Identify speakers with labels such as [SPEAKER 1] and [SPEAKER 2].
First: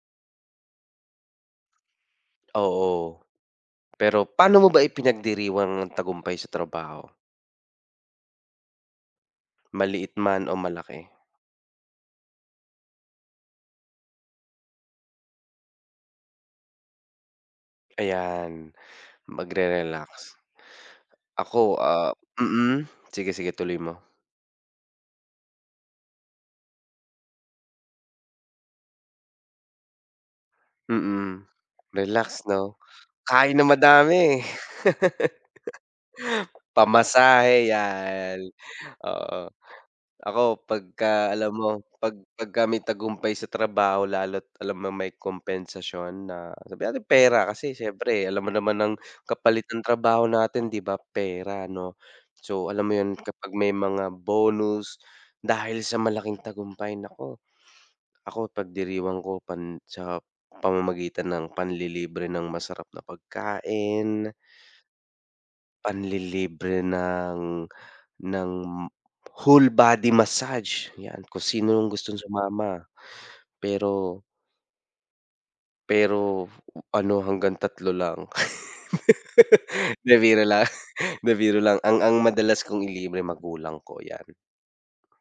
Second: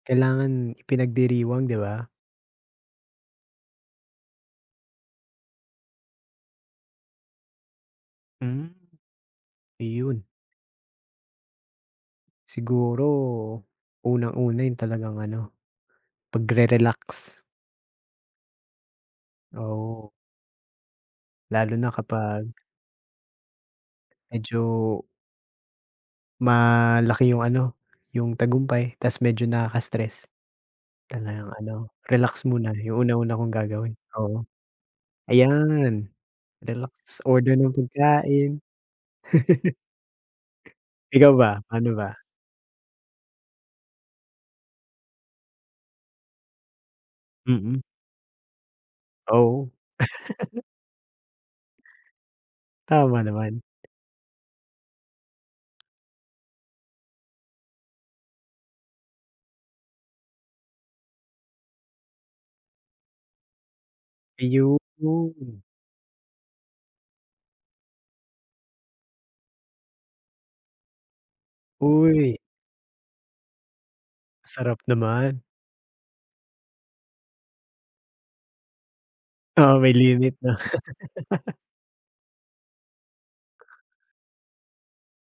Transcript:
[SPEAKER 1] Kailangan ipinagdiriwang, 'di ba?
[SPEAKER 2] Oo, pero paano mo ba ipinagdiriwang ang tagumpay sa trabaho?
[SPEAKER 1] Hmm?
[SPEAKER 2] Maliit
[SPEAKER 1] Iyon.
[SPEAKER 2] man o malaki.
[SPEAKER 1] Siguro, unang-una yung talagang ano, pagre-relax.
[SPEAKER 2] Ayan,
[SPEAKER 1] Oo.
[SPEAKER 2] magre-relax.
[SPEAKER 1] Lalo
[SPEAKER 2] Ako
[SPEAKER 1] na
[SPEAKER 2] ah
[SPEAKER 1] kapag
[SPEAKER 2] mm? Sige, sige, ituloy mo.
[SPEAKER 1] medyo malaki yung ano, yung tagumpay, tas medyo nakaka-stress,
[SPEAKER 2] Mm,
[SPEAKER 1] talagang ano,
[SPEAKER 2] relax
[SPEAKER 1] relax muna,
[SPEAKER 2] 'no?
[SPEAKER 1] yung unang-una kong
[SPEAKER 2] Kain ng
[SPEAKER 1] gagawin,
[SPEAKER 2] madami.
[SPEAKER 1] oo. Ayan, relax, order
[SPEAKER 2] Pa-masahe
[SPEAKER 1] ng
[SPEAKER 2] yan,
[SPEAKER 1] pagkain.
[SPEAKER 2] oo. Ako pagka,
[SPEAKER 1] Ikaw
[SPEAKER 2] alam
[SPEAKER 1] ba?
[SPEAKER 2] mo,
[SPEAKER 1] Ano
[SPEAKER 2] 'pag
[SPEAKER 1] ba?
[SPEAKER 2] pagka may tagumpay sa trabaho lalo't, alam mong may kompensasyon, na, sabihin nating pera, kasi
[SPEAKER 1] Mm.
[SPEAKER 2] siyempre alam mo naman ang, kapalit
[SPEAKER 1] Oo.
[SPEAKER 2] ng trabaho natin, 'di ba, pera 'no. So, alam mo yun,
[SPEAKER 1] Tama
[SPEAKER 2] kapag
[SPEAKER 1] naman.
[SPEAKER 2] may mga bonus, dahil sa malaking tagumpay, naku, ako ipagdiriwang ko pan sa pamamagitan ng panlilibre ng masarap na pagkain
[SPEAKER 1] Iyon.
[SPEAKER 2] panlilibre ng, ng whole-body massage, yan, kung sinong gustong
[SPEAKER 1] Uy.
[SPEAKER 2] sumama pero
[SPEAKER 1] Sarap naman.
[SPEAKER 2] pero ano, hanggang 3 lang.
[SPEAKER 1] Oo, may
[SPEAKER 2] 'Di
[SPEAKER 1] limit
[SPEAKER 2] biro
[SPEAKER 1] 'no.
[SPEAKER 2] lang. 'Di biro lang. Ang ang madalas kong ilibre, magulang ko, yan.